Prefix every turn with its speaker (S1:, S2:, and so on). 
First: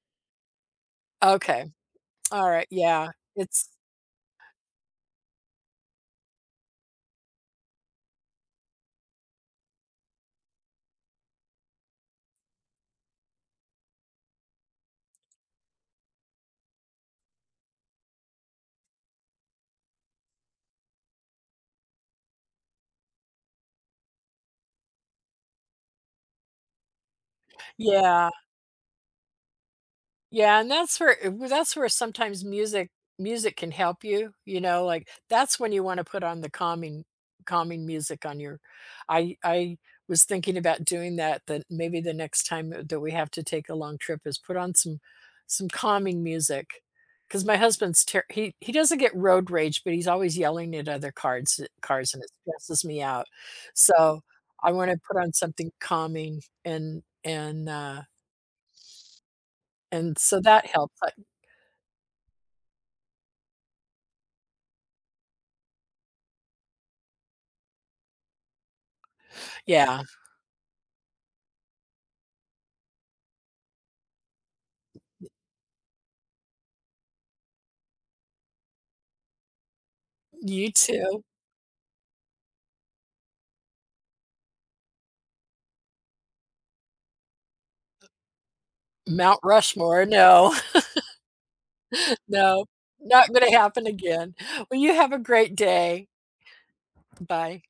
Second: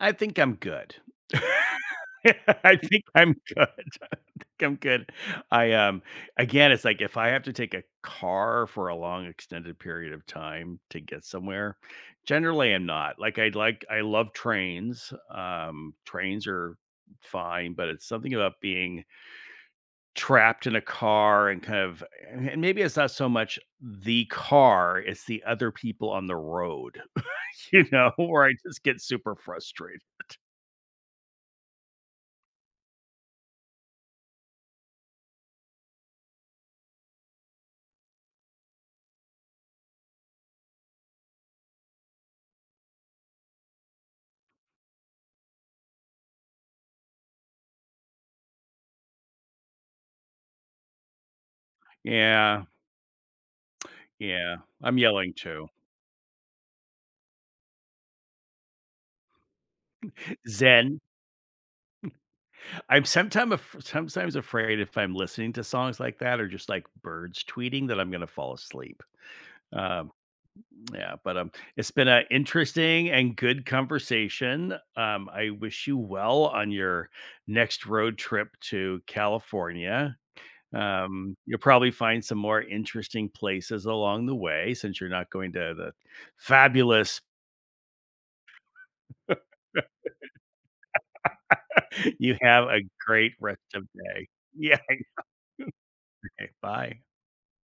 S1: I think I'm good.
S2: Okay. Alright,
S1: I think
S2: yeah,
S1: I'm good.
S2: it's
S1: I think I'm good. I, um Again, it's like if I have to take a car for a long, extended period of time to get somewhere, generally I'm not. Like, I'd like I love trains, um, trains are fine, but it's something about being trapped in a car and kind of a a and maybe it's not so much the car, it's the other people on the road, you know?
S2: Yeah.
S1: Where I just get super frustrated.
S2: Yeah, and that's where i that's where sometimes music music can help you, you know? Like, that's when you wanna put on the calming calming music on your I I was thinking about doing that, then maybe the next time, uh, that we have to take a long trip is put on some some calming music. 'Cause my husband's ter he he doesn't get road rage, but he's always yelling at other cards uh, cars, and it
S1: Yeah.
S2: stresses me out. So,
S1: Yeah,
S2: I wanna
S1: I'm
S2: put on
S1: yelling too.
S2: something calming and and, uh And so that helps,
S1: Zen.
S2: I
S1: I'm sometime af sometimes afraid if I'm listening to songs like that, or just like birds tweeting that I'm gonna fall asleep.
S2: Yeah.
S1: Um, yeah, but, um, it's been a interesting and good conversation, um, I wish you well on your next road trip to California.
S2: You too.
S1: Um, you'll probably find some more interesting places along the way since you're not going to the fabulous
S2: Mount Rushmore, no.
S1: You have
S2: No.
S1: a
S2: Not
S1: great
S2: gonna
S1: rest
S2: happen
S1: of day.
S2: again.
S1: Yeah,
S2: Well,
S1: I
S2: you have a great day.
S1: know Okay, bye.
S2: Bye.